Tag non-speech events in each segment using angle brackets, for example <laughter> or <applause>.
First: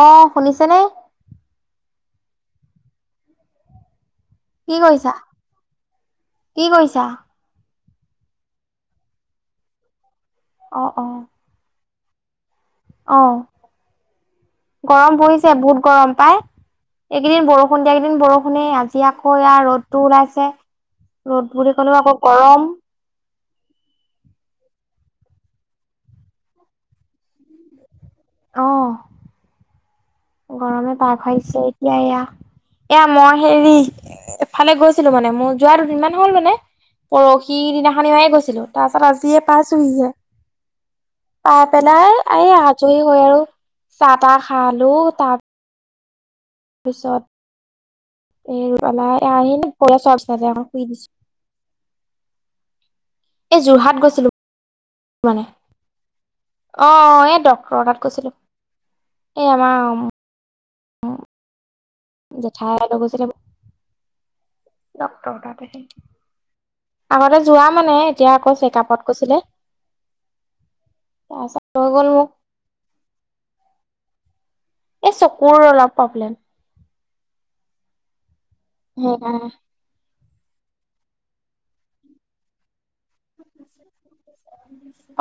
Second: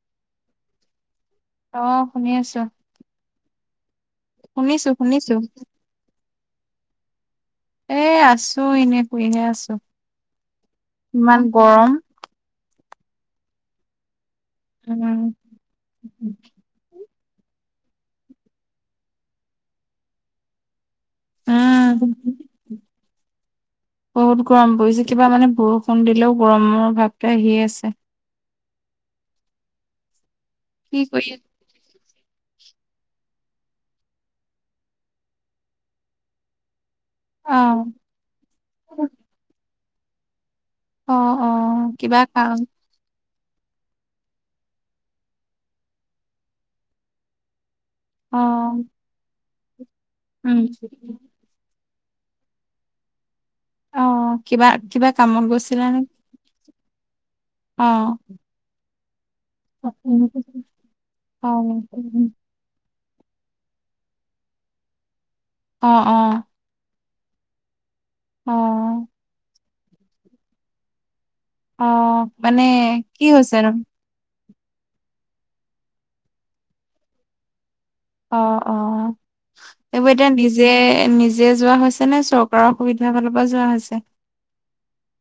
অহ' শুনিছেনে। অ' শুনি আছো। কি শুনিছো, কৰিছা? শুনিছো। কি কৰিছা? এ, আছো এনে শুই হে আছো। ইমান গৰম। অহ' গৰম উম পৰিছে বহুত গৰম পাই। এইকেইদিন বৰষুণ দিয়াকেইদিন বৰষুণেই। আজি আকৌ, এয়া ৰ'দটো ওলাইছে। ৰ'দ বুলি ক'লে উম আকৌ গৰম। বহুত গৰম পৰিছে কিবা মানে বৰষুণ দিলেওঁ, গৰমৰ ভাৱটো আহিয়ে আছে। অহ' গৰমে কি পাক কৰি হৈছে এতিয়া এয়া, এয়া মই। হেৰি এফালে গৈছিলো মানে মোৰ যোৱা দুদিনমান হ'ল মানে। পৰহি আছা? দিনাখনে গৈছিলো তাৰ পাছত আজিয়ে পাইছোহিহে। অ অ অ পাই পেলাই কিবা এই কাম আজি মই আৰু চাহ-তাহ খালো তাৰ তাৰ অ পিছত এই ৰুবালা আহিল <unintelligible> পিছত উম শুই দিছো। এই যোৰহাট গৈছিলো অহ' কিবা, কিবা কামত গৈছিলে নে। অহ' এই ডক্টৰ তাত গৈছিলো। এই অ আমাৰ জেঠাই লৈ গৈছিলে। ডক্টৰৰ তাতে, অ অ আগতে যোৱা মানে। এতিয়া অ আকৌ চেকআপত কৈছিলে। গ'ল অহ' মোক মানে, কি হৈছে নো? এ চকুৰ অলপ প্ৰব্লেম। অহ', অহ' সেইকাৰণে এইবোৰ এতিয়া নিজে, নিজে যোৱা সমস্যা নে চৰকাৰক।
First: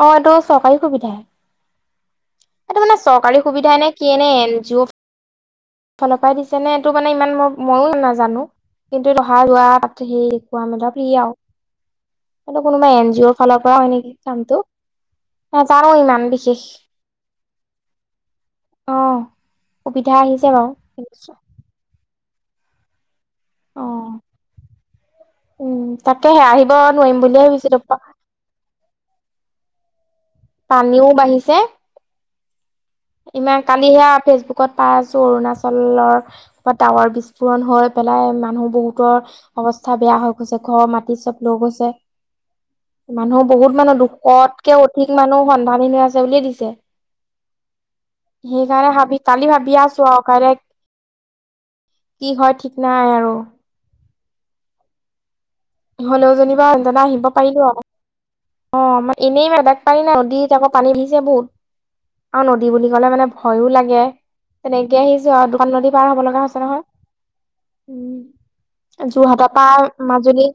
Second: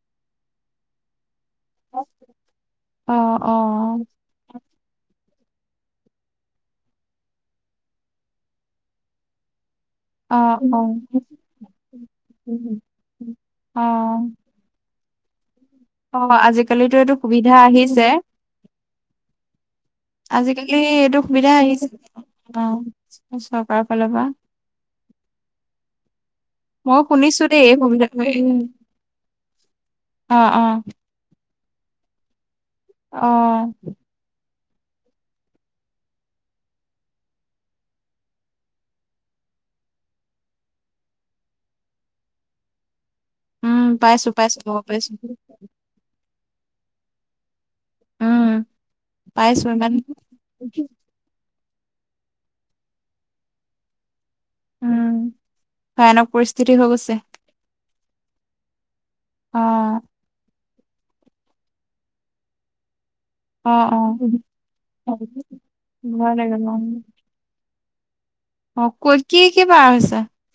অহ' এইটো চৰকাৰী সুবিধাহে। অ', এইটো মানে অ', চৰকাৰী সুবিধা নে। অ', কি নে, এন জি অ'। ফালৰ পৰাই দিছে নে এইটো, মানে ইমান মই মইও নাজানো। কিন্তু অহা যোৱা। সেই কোৱা মেলত অ'। <unintelligible> আৰু। কোনোবা এন জি অ' ফালৰ পৰা হয় নেকি, অ', কামটো। নাজানো অ ইমান বিশেষ আজিকালিতো এইটো সুবিধা আহিছে। অ সুবিধা আহিছে আজিকালি, এইটো বাৰু সুবিধা আহিছে। অহ,। চৰকাৰ অ ফালৰ পৰা। তাকে সে আহিব ময়ো নোৱাৰিম বুলিয়ে শুনিছো দেই ভাবিছো এই তাপা। সুবিধা অ', অ', পানীও বাঢ়িছে। ইমান অ', কালি হেয়া ফেচবুক। ক'ত পাই আছো অৰুণাচলৰ, ক'ত টাৱৰ বিস্ফোৰণ হৈ পেলাই মানুহ বহুতৰ। অৱস্থা বেয়া হৈ গৈছে। ঘৰৰ মাটিত চব লগ হৈছে। <inaudible> মানুহ বহুত উম, মানুহ পাইছো পাইছো দুশতকে গম অধিক পাইছো। মানুহ সন্ধানহীন হৈ আছে বুলি দিছে উম, সেইকাৰণে ভাবি কালি পাইছো ভাবি ইমান আছো আৰু কাইলে। কি হয় ঠিক নাই আৰু। উম। ভয়ানক হলেও যেনিবা পৰিস্থিতি হৈ বাৰ্জাননা গৈছে। আহিব পাৰিলো অ আমাৰ এনেই মাদাক অ', পাৰি নাই। তিয়া পানী ধিছে বহুত আও নদী বুলি ক'লে মানে হয়য়ো অ', লাগে তেনেকে অ', আহিছো আৰু দোকান নদী পাৰ হব ভয় লগা লাগে হৈছে নহয়। ন'। অ ক উম কি যোৰহাটৰ কি পা বাৰ হৈছে মাজুলী।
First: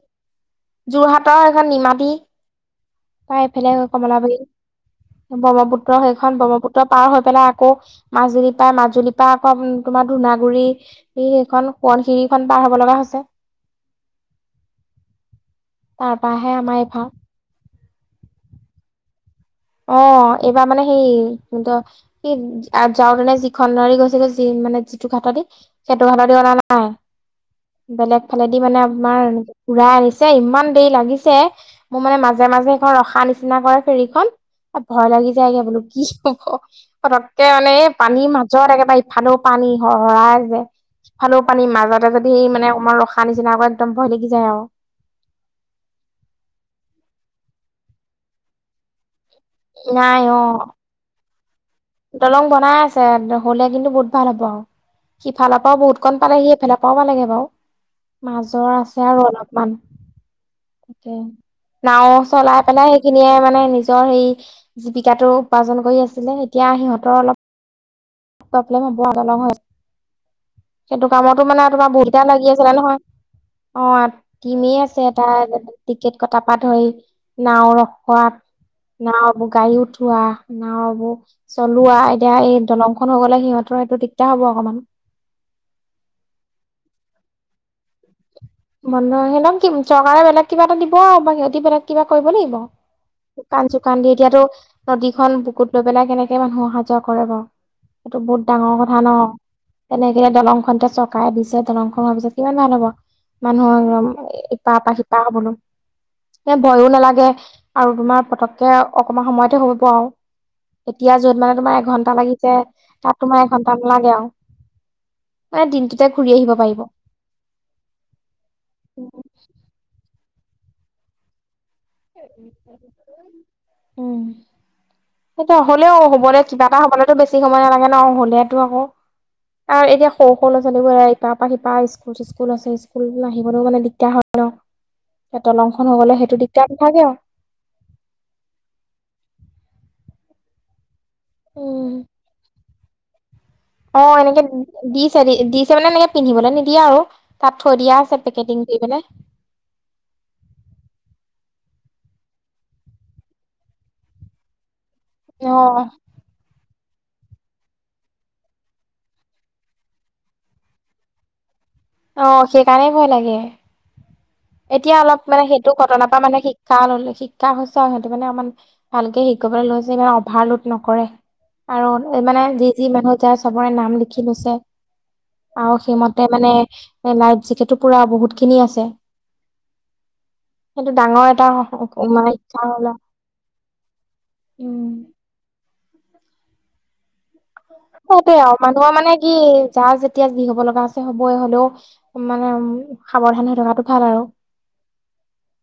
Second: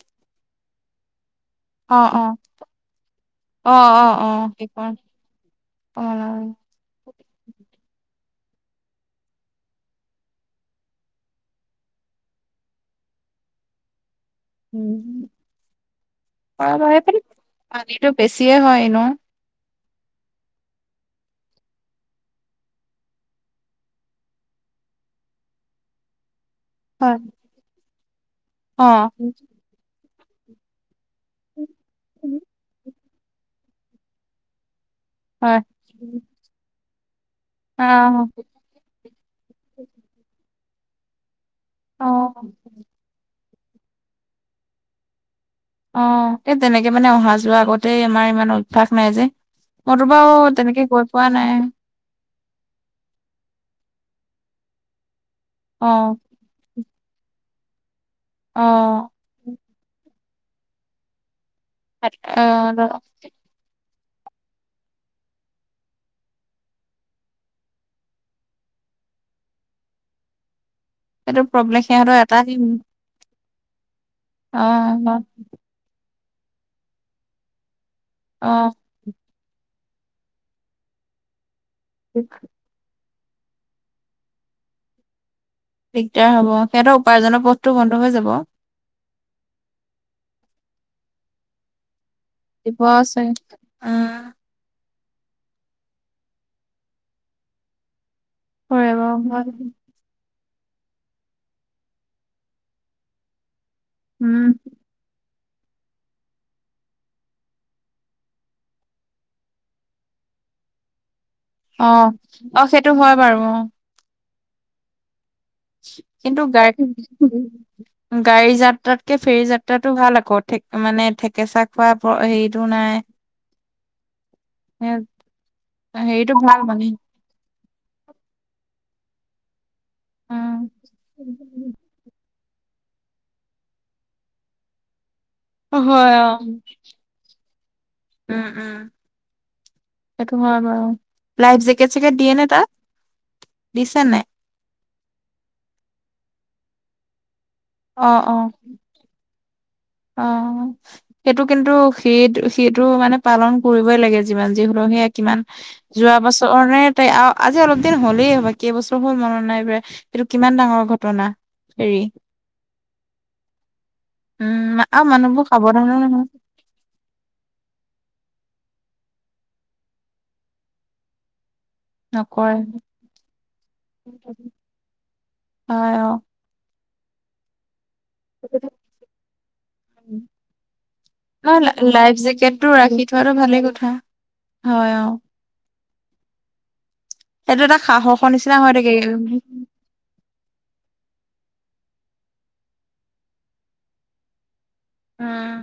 যোৰহাট ততৰ এখন অ নিমাতী অ তাই অ এইফালে অ অ কমলাবাৰী। কি ক ব্ৰহ্মপুত্ৰ সেইখন ব্ৰহ্মপুত্ৰ পাৰ হৈ পেলাই আকৌ। মাজুলী পা, মাজুলীৰ পা আকৌ তোমাৰ ধূনাগুৰি, হেই এখন সোৱণশিৰি খন পাৰ হ'ব লগা হৈছ <inaudible> <inaudible> উ। তাৰপা আমাৰ এইফা। পানীতো বেছিয়ে হয় ন। অ। অ' এইবাৰ মানে হেই কোনত' সেই আ যাওতেনে যিখন নাৰি গৈছেগৈ যি মানে যিটো সেহেতি, সেটো হালদী অনা নাই। হয় বেলেগ ফালেদি অ মানে আমাৰ উৰাই আনিছ ইমান দেৰি লাগিছে মোৰ মানে মাজে মাজে সেইখন ৰখা নিচিনা কৰে ফেৰীখন। ভয় লাগি হয় যায়গে বোলো কি হব পতককে মানে এ আহ পানীৰ মাজত একেবাৰে ইফালেও পানী সহৰা যে ফালেও পানী অ মাজতে যদি মানে অকমান ৰখা নিচিনা কই একদম ভয় লাগি যায় আও। অ তে তেনেকে মানে অহা যোৱা আগতেই আমাৰ ইমান অভ্যাস নাই যে। নাই মোৰোবাও অ তেনেকে গৈ পোৱা নাই। দলং বনাই আছে হ'লে কিন্তু বহুত ভাল হ'ব আও সিফালৰ পৰাও অ বহুত কন পালে এফাল নাপাব লাগে বাৰু অ মাজৰ আছে আৰু অলপমান তাকে। নাও চলাই পেলাই সেইখিনিয়ে মানে নি ইঅ' হেই জীৱিকাটো উপাৰ্জন কৰি আছিলে এতিয়া সিহঁতৰ অলপ কফলং হ'ব আও, দলং হৈ আছ সেইটো কামতো মানে প্ৰব্লেম তোমাৰ সিহঁতৰ ভুলতে এটা লাগি দিম আছিলে নহয়। অ' অ টিমেই আছে এটা এনে টিকেট কটা পা ধই নাওঁ ৰ অ খোৱাত না বব গাড়ী উঠোৱা না ববু চলোৱা এতিয়া এই দলং হৈ গ'লে সিহঁতৰ সেইটো দিগদাৰ হ'ব অকণমান। দিগদাৰ হ'ব। সেহেতৰ উপাৰ্জনৰ পথটো বন্ধ হৈ যাব। বন্ধ হেদম চৰকাৰে বেলেগ কিবা এটা দিব আৰু বা সিহঁতি বেলেগ কিবা কৰিব লাগিব দিব আছে শুকান চুকান দি উম এতিয়াতো নদীখন বুকুত লৈ পেলাই কেনেকে মানুহ অহা যোৱা কৰে বাও? সেইটো বহুত ডাঙৰ কৰিব কথা ন। হয় তেনেকে দলংখনতে চকাই দিছে দলংখন হোৱাৰ পিছত কিমান ভাল হ'ব। মানুহৰ একদম উম ইপাৰ পৰা সিপা হ' বনম এ ভয়ো নালাগে আৰু তোমাৰ পতককে অকমান সময়তে হ'ব পোৱা আও। এতিয়া য'ত মানে তোমাৰ অ এঘন্টা লাগিছে অ সেইটো হয় তাত বাৰু তোমাৰ অ এঘন্টা নলাগে আৰু। মানে দিনটোতে ঘূৰি কিন্তু আহিব গায় পাৰিব <unintelligible> গাড়ী যাত্ৰাতকে ফেৰী যাত্ৰাতটো ভাল আকৌ থে মানে থঠেকেচা উম। এ সেইটো হ'লেও হেৰিটো হ'বলে ভাল কিবা এটা মানে হ'বলেতো বেছি সময় নালাগে ন হলে টো আকৌ। আৰু এতিয়া সৰু সৰু ল' উম ছলীবোৰে ইপাৰ পৰা শিপাৰ স্কুল চিচ স্কুল আছে। স্কুল পা আহিবলৈ মানে দিগদাৰ হয় ন। এয়া দলং খন হ গ'লে হেটো উ, দিগ উ হেটো হয় বাৰু। লাইফ উম, জেকেট চেকেট দিয়ে নে তাত। অ দিছে নাই এনেকে দিছে দি দিছে মানে এনেকে পিন্ধিবলৈ নিদিয়ে আৰু। তাত থৈ দিয়া অ আছে অ পেকেটিং কৰি পেলাই। অ। সেইটো কিন্তু সি সিটো মানে পালন কৰিবই লাগে যিমান যি হ'লক সেই কিমান অ', যোৱা বছৰ নে তাই আজি অলপ দিন হ'লেই হ'ব কেইবছৰ হল মনত নাই বা এইটো কিমান ডাঙৰ ঘটনা। হেৰি আহ সেইকাৰণেই ভয় লাগে। উম মা। এতিয়া অলপ মানে সেইটো ঘটনাৰ পৰা মানে শিক্ষা ল শিক্ষা হৈছে আৰু সিহঁতি মানে অকমান। ভালকে শিকিবলৈ লৈছে ইমান অভাৰলোড নকৰে। আৰু মানে নকৰে যি-যি মানুহ যায় চবৰে নাম লিখি লৈছে। আৰু হয় অ', সেইমতে মানে লাইট জিকেতো পুৰা বহুত খিনি আছে। সেইটো ডাঙৰ এটা <inaudible> অ লাইফ মানে শিক্ষা জেকেটো হ'ল আৰু ৰাখি থোৱাটো ভালে কথা। হয় উম। অ। সেইটো এটা সাহসৰ সেইটোয়ে নিচিনা আৰু হৈ মানুহৰ থাকে মানে উম কি যাৰ যেতিয়া যি হব লগা আছে হবই হলেও। মানে উ সাৱধানে থকাটো ভাল আৰু। উম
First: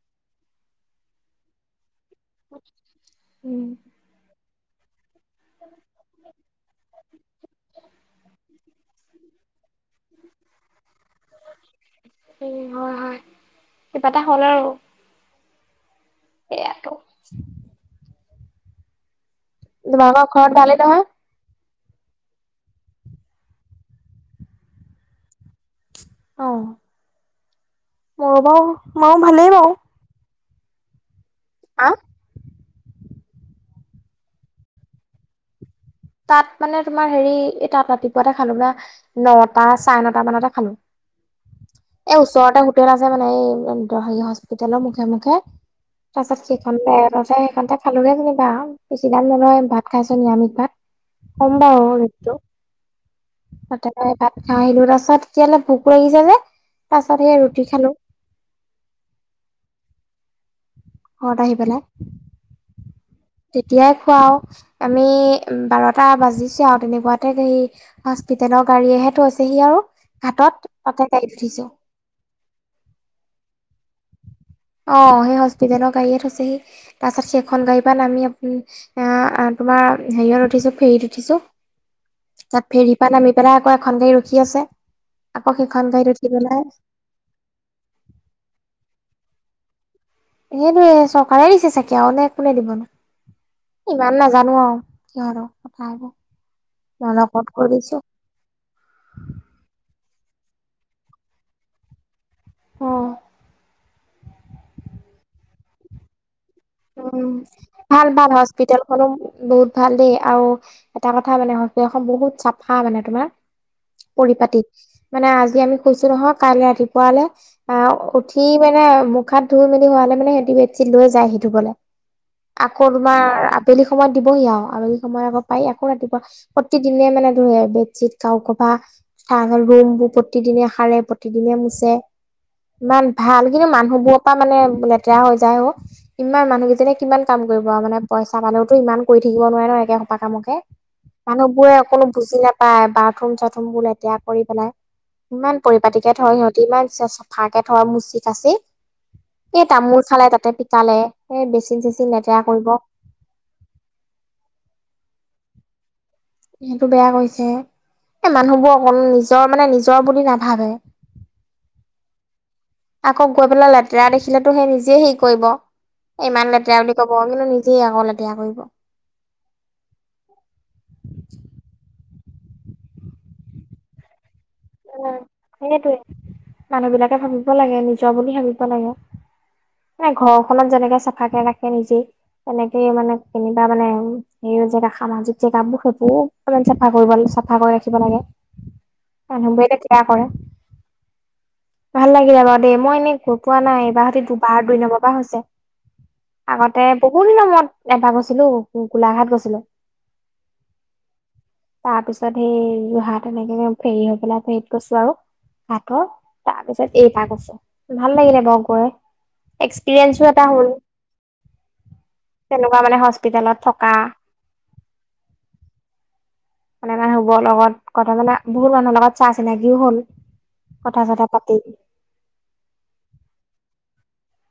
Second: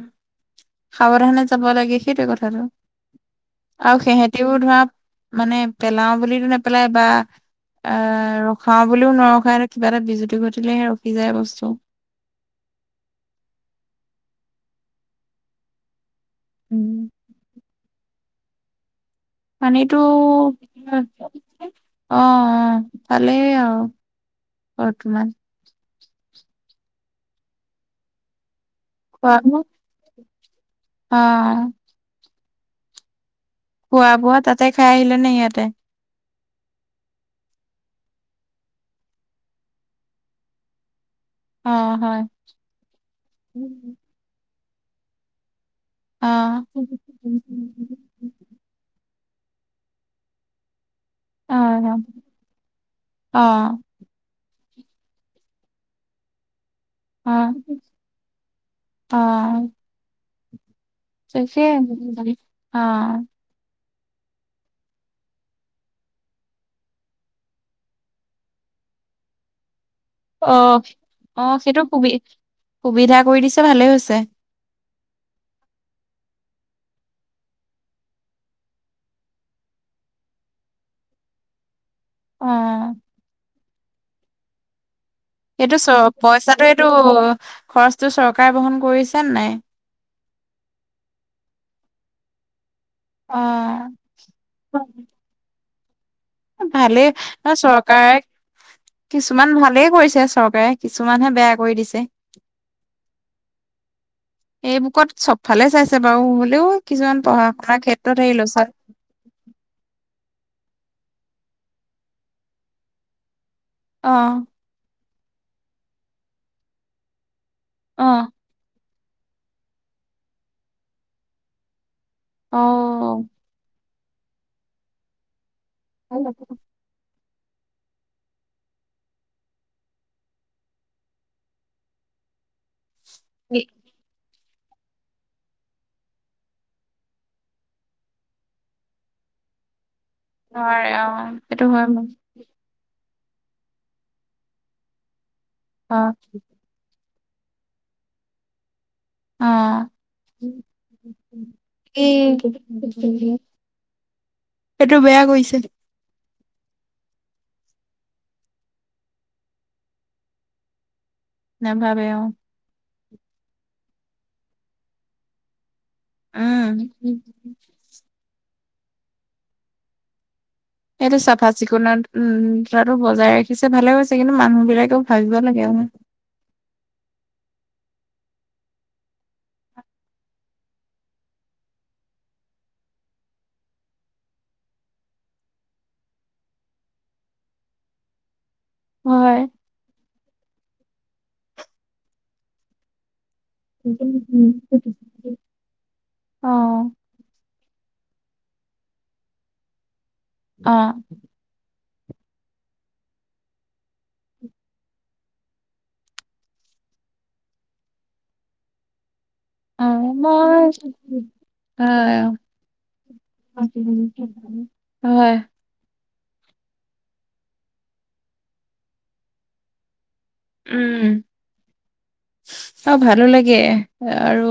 সাৱধানে যাবো লাগে। সেইটোৱে কথাটো উম। আৰু সেহঁতি। তেও ধৰা মানে পেলাও বুলি নেপেলাই বা। আহ ৰখাও বুলিও নৰখাও কিবা এটা বিজুতি ঘটিলেহে ৰখি যায় বস্তু। উ হয় হয় কিবা এটা হ'লে আৰু। এয়াতো। উম। মানে এইটো। তোমালোকৰ ঘৰত ভালেই নহয়? <unintelligible> অ অ ভালেই আৰু বৰ্তমান। ও। মোৰো বাওঁ মইো খোৱা ভালেই বাওঁ। অ। খোৱা বোৱা তাতে খাই আহিলে নে ইয়াতে। তাত মানে তোমাৰ হেৰি এই তাত ৰাতিপুৱাতে খালো না নটা চাৰে নটা মানতে খালো। অ', এ হয়। ওচৰতে হোটেল আছে মানে এই হেৰি হস্পিতেলৰ মুখে-মুখে। তাৰপিছত অ', সিখন তাৰপিছত সেইখনতে খালো যেনিবা বেছি দাম নলয় ভাত খাইছো নিৰামিষ ভাত। কম বাৰু অ', সেইটো। <unintelligible> অ', আহ আহিলো তাৰপাছত এতিয়াহালে ভোক লাগিছে যে। পাছত অ', অ সেই ৰুটি খালো। ঘৰত আহি সেইটোৱেই পেলাই <unintelligible> অ'। তেতিয়াই খুৱাও আমি বাৰটা বাজিচে তেনেকুৱাতে সে। ব্ৰিটেইনৰ গাড়ীয়েহে থৈছে সি আৰু। <inaudible> অ তাতে গাড়ীত অ উঠিছো সেইটো সুবি সুবিধা কৰি দিছে ভালেই হৈছে। অ সেই হস্পিটেলৰ গাড়ীয়ে থৈ হৈছেহি তাৰপাছত সেইখন গাড়ীৰ পৰা আমি আ তোমাৰ। <unintelligible> হেৰিয়াত উঠিছো ফেৰীত উঠিছো। তাত অ'। ফেৰীপৰা নামি পেলাই আকৌ এখন গাড়ী ৰখি আছে। আকৌ এইটো সেইখন চ গাড়ীত উঠি পেলাই পইচাটো এইটো খৰচটো চৰকাৰে বহন কৰিছে নাই। সেইটোৱে চৰকাৰে দিছে চাগে আৰু ন কোনে দিব অ ন। ইমান নাজানো আৰু সিহঁতৰ আৰু কথাবোৰ। <inaudible> ভালেই লগত কৰিছো চৰকাৰে কিছুমান ভালেই কৰিছে। চৰকাৰে কিছুমানহে বেয়া কৰি দিছে। এই বুকত চবফালে চাইছে বাও। উম ভাল ভাল লৈছা হস্পিটাল খনো বহুত ভাল দেই আৰু। এটা কথা মানে হয় এইখন বহুত চাফা মানে তোমাৰ অ পৰিপাটি। মানে আজি আমি শুইছো নহয় কাইলৈ ৰাতিপুৱালৈ অ', উঠি মানে। মুখ, হাত ধুই মেলি হোৱালে সিহঁতি মানে বেডশ্বিট লৈ যায় হি ধুবলৈ অ আকৌ তোমাৰ আবেলি। সময়ত দিবহি আও আৰু সময় আকৌ পায় আকৌ ৰাতিপুৱা প্ৰতিদিনে মানে বেডছিট গাৰু কভাৰ সোপা ৰুম বোৰ প্ৰতিদিনে সাৰে, প্ৰতিদিনে মুছে। <inaudible> ইমান ভাল কিন্তু মানুহবোৰৰ পৰা মানে লেতেৰা হৈ যায় অ'। ইমান মানুহকেইজনে কিমান কাম কৰিব আৰু মানে পইচা পালেওতো ইমান কৰি থাক নোৱাৰে ন' একে সময়। কামকে, নোৱাৰে অ সেইটো মানুহবোৰে হয় অকনো বাৰু। বুজি নাপায় বা। বাথৰুম চাথৰুম বোৰ লেতেৰা কৰি পেলাই, ইমান অ পৰিপাটিকে থৈ সিহঁতি ইমান। ভালকে থৈ মুচি-কাচি, এই তামোল ফেলাই তাতে পিক্। ই। <unintelligible> সেইটো বেয়া কৰিছে।। সেইটো বেয়া কৰিছে। এ মানুহবোৰ অকণো নিজৰ মানে নিজৰ বুলি নাভাবে। নাভাবে অ'। আকৌ গৈ পেলাই লেতেৰা দেখিলেতো সেই নিজে হেৰি কৰিব। ইমান লেতেৰা বুলি উম কব, কিন্তু নিজেই আকৌ লেতেৰা কৰিব। <inaudible> সেইটো চাফা চিকুণত উম ধাৰাটো বজাই ৰাখিছে ভালে হৈছে কিন্তু। মানুহ বিলাকেও উম, ভাবিব লাগে আৰু সেইটোয়ে মানুহ বিলাকে ভাবিব লাগে, নিজৰ বুলি ভাবিব লাগে। মানে ঘৰখনত যেনেকে চাফাকে ৰাখে নিজেই তেনেকে মানে কেনিবা মানে হেৰি। জেগা সামাজিক জেগাবোৰ সেইবোৰ অকমান চাফা কৰিব চাফা কৰি ৰাখিব লাগে। হয় মানুহবোৰে কিয়া কৰে, ভাল লাগিলে বাৰু দেই মই এনে ক। পোৱা নাই এইবাৰ সতি দুবাৰ দুই নম্বৰ পৰা হৈছে, অ আগতে বহুত দিনৰ মূৰত এবাৰ গৈছিলো গো গোলাঘাট গৈছিলোঁ। অঁ। তাৰ পিছত সেই যোৰহাট এনেকে ফেৰী হৈ পেলাই ফেৰিত গৈছো আৰু। কাতৰ তাৰপিছত এইবাৰ গৈছোঁ, ভাল লাগিলে বাৰু গৈ। অ এক্সপিৰিয়েঞ্চো এটা মই হ'ল। হয় তেনেকুৱা মানে হস্পিতালত থকা। হয় <inaudible> মানে মানে শুবৰ লগত কথা মানে বহুত মানুহৰ লগত চা চিনাকিও হল। কথা উম, চথা পাতি চ ভালো লাগে। আৰু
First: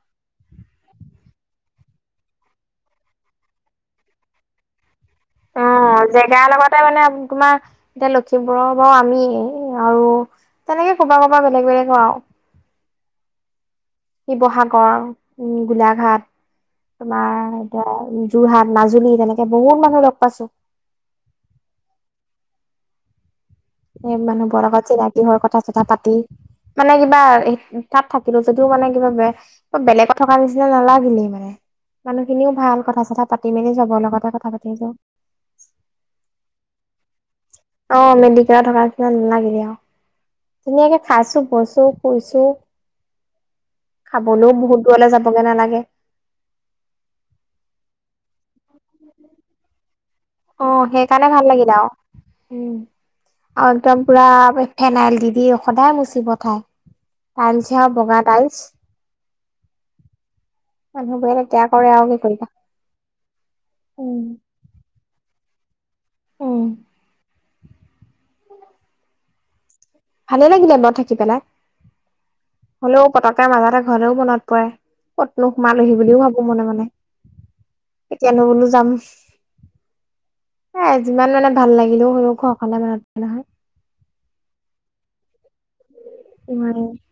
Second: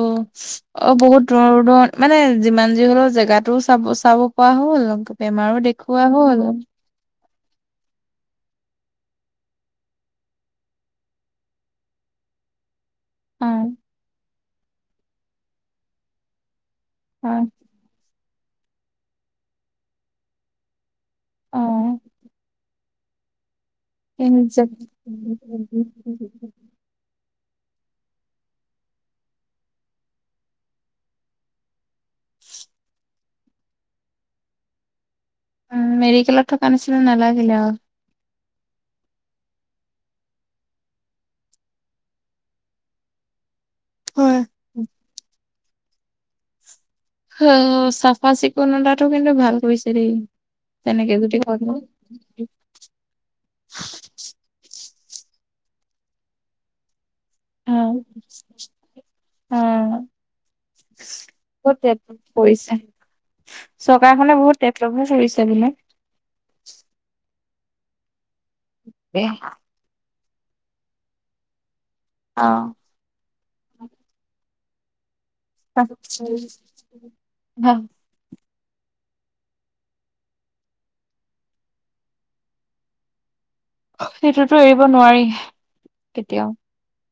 অ' বহুত দূৰ দূৰণ ৰদত মানে যিমান যি হলেও জেগাটোও চাব চাব পৰা হ'ল। বেমাৰো দেখুওৱা অ', হ'ল জেগাৰ লগতে মানে তোমাৰ এতিয়া। লক্ষিমপুৰৰ পৰা বাৰু আমিয়েই আৰু তেনেকে কবাৰ কবাৰ বেলেগ বেলেগৰ আৰু। উম। শিৱসাগৰ উম গোলাঘাট অ তোমাৰ এতিয়া। যোৰহাট মাজুলী তেনেকে বহুত মানুহ লগ পাইছোঁ। অ এ উম মানুহবোৰ লগত চিনাকি হৈ কথা-চথা পাতি মানে কিবা। তাত থাকিলো যদিও মানে কিবা বে বেলেগত থকা নিচিনা নালাগিলেই মানে। মানুহখিনিও ভাল কথা-চথা পাতি মেলি চবৰ লগতে কথা পাতিছো। উম, মেডিকেলত থকা নিছিনা নালাগে। অ', মেডিকেলত থকাৰ নিছিনা নালাগিলে অ'। ধুনীয়াকে খাইছোঁ বৈইছো শুইছো।। <unintelligible> হয় খাবলৈও বহুত দূৰলে যাবগে নালাগে। হুম চাফা চিকুণটা কিন্তু ভাল কৰিছে দেই। অ', তেনেকে সেইকাৰণে যদি ভাল কৰে লাগিলে আৰু আৰু একদম পুৰা ফেনাইল। দি দি সদায় মুচি পঠাই। অ টাইলচ্ হে আও বগা টাইলছ্। অ মানুহ বোৰে লেতেৰা বহুত কৰে আও ডেভলপ কি কৰিবা। কৰিছে উম চৰকাৰখনে বহুত ডেবলভো কৰিছে বোলে। উম <unintelligible> ভালে লাগিলে বাউ থাকি পেলাই, অ হ'লেও পতক তাই মাজতে এটা ঘৰেও মনত পৰে। ক'তনো সোমালহি বুলিও ভাবো মনে মনে, এতিয়া নো বোলো যাম, এ যিমান মানে ভাল লাগিলেও হও ঘৰ খনলে মনত পৰে নহয়। সেইটোতো এৰিব নোৱাৰি। কেতিয়াও <unintelligible>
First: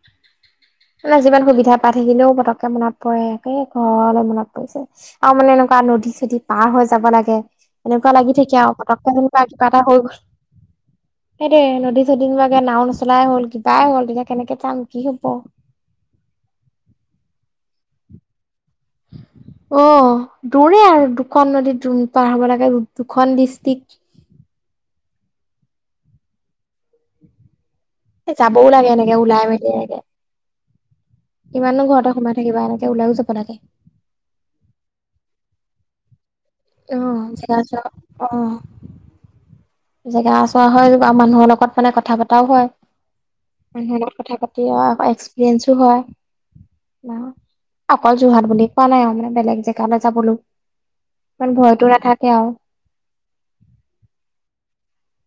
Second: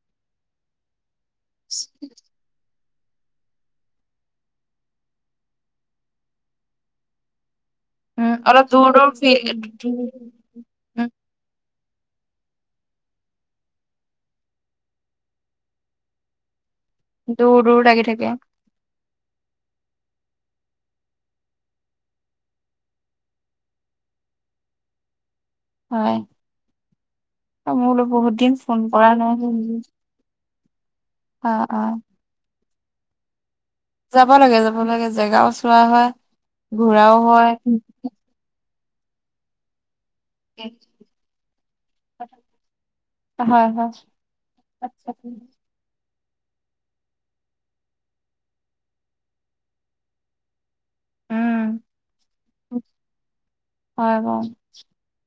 তুমি যিমান সুবিধা পাই থাকিলেও পতকে মনত পৰে, একে ঘৰলৈ মনত পৰিছে, আৰু মানে এনেকুৱা নদী চদী পাৰ হৈ যাব লাগে। এনেকুৱা লাগি উম থাকে অলপ আৰু দূৰ পতককে দূৰ তেনেকুৱা ফি- কিবা এটা হৈ গ'ল, উম, সেইটোয়ে <unintelligible> নাওঁ নচলাই হ'ল কি তাই হল, তেতিয়া কেনেকে চাম কি হব? দূৰ দূৰ লাগি থাকে। অ দোৰে আৰু দুখন নদী পাৰ হব লাগে দুখন ডিষ্ট্ৰিক। <inaudible> হয়, মই বোলো এ বহুত দিন যাবও ফোন লাগে কৰা এনেকে নাই ওলাই মেলি এনেকে অ অ কিমাননো ঘৰতে সোমাই থাকিবা, এনেকে ওলাইও যাব লাগ যাব লাগে, যাব লাগে জেগাও চোৱা হয়, অ ঘূৰাও হয়। জেগা চোৱা অ জেগা চোৱা হয়, আৰু মানুহৰ লগত মানে কথা পতাও হয়। হয় হয় মানুহলগত কথা পাতি আ আকৌ এক্সপিৰিয়েঞ্চো হয়। ন অকল যোৰহাট বুলি কোৱা নাই আৰু মানে বেলেগ জেগাত যাবলৈ ইমান উম ভয়তটো নাথাকে আৰু। হয় <inaudible>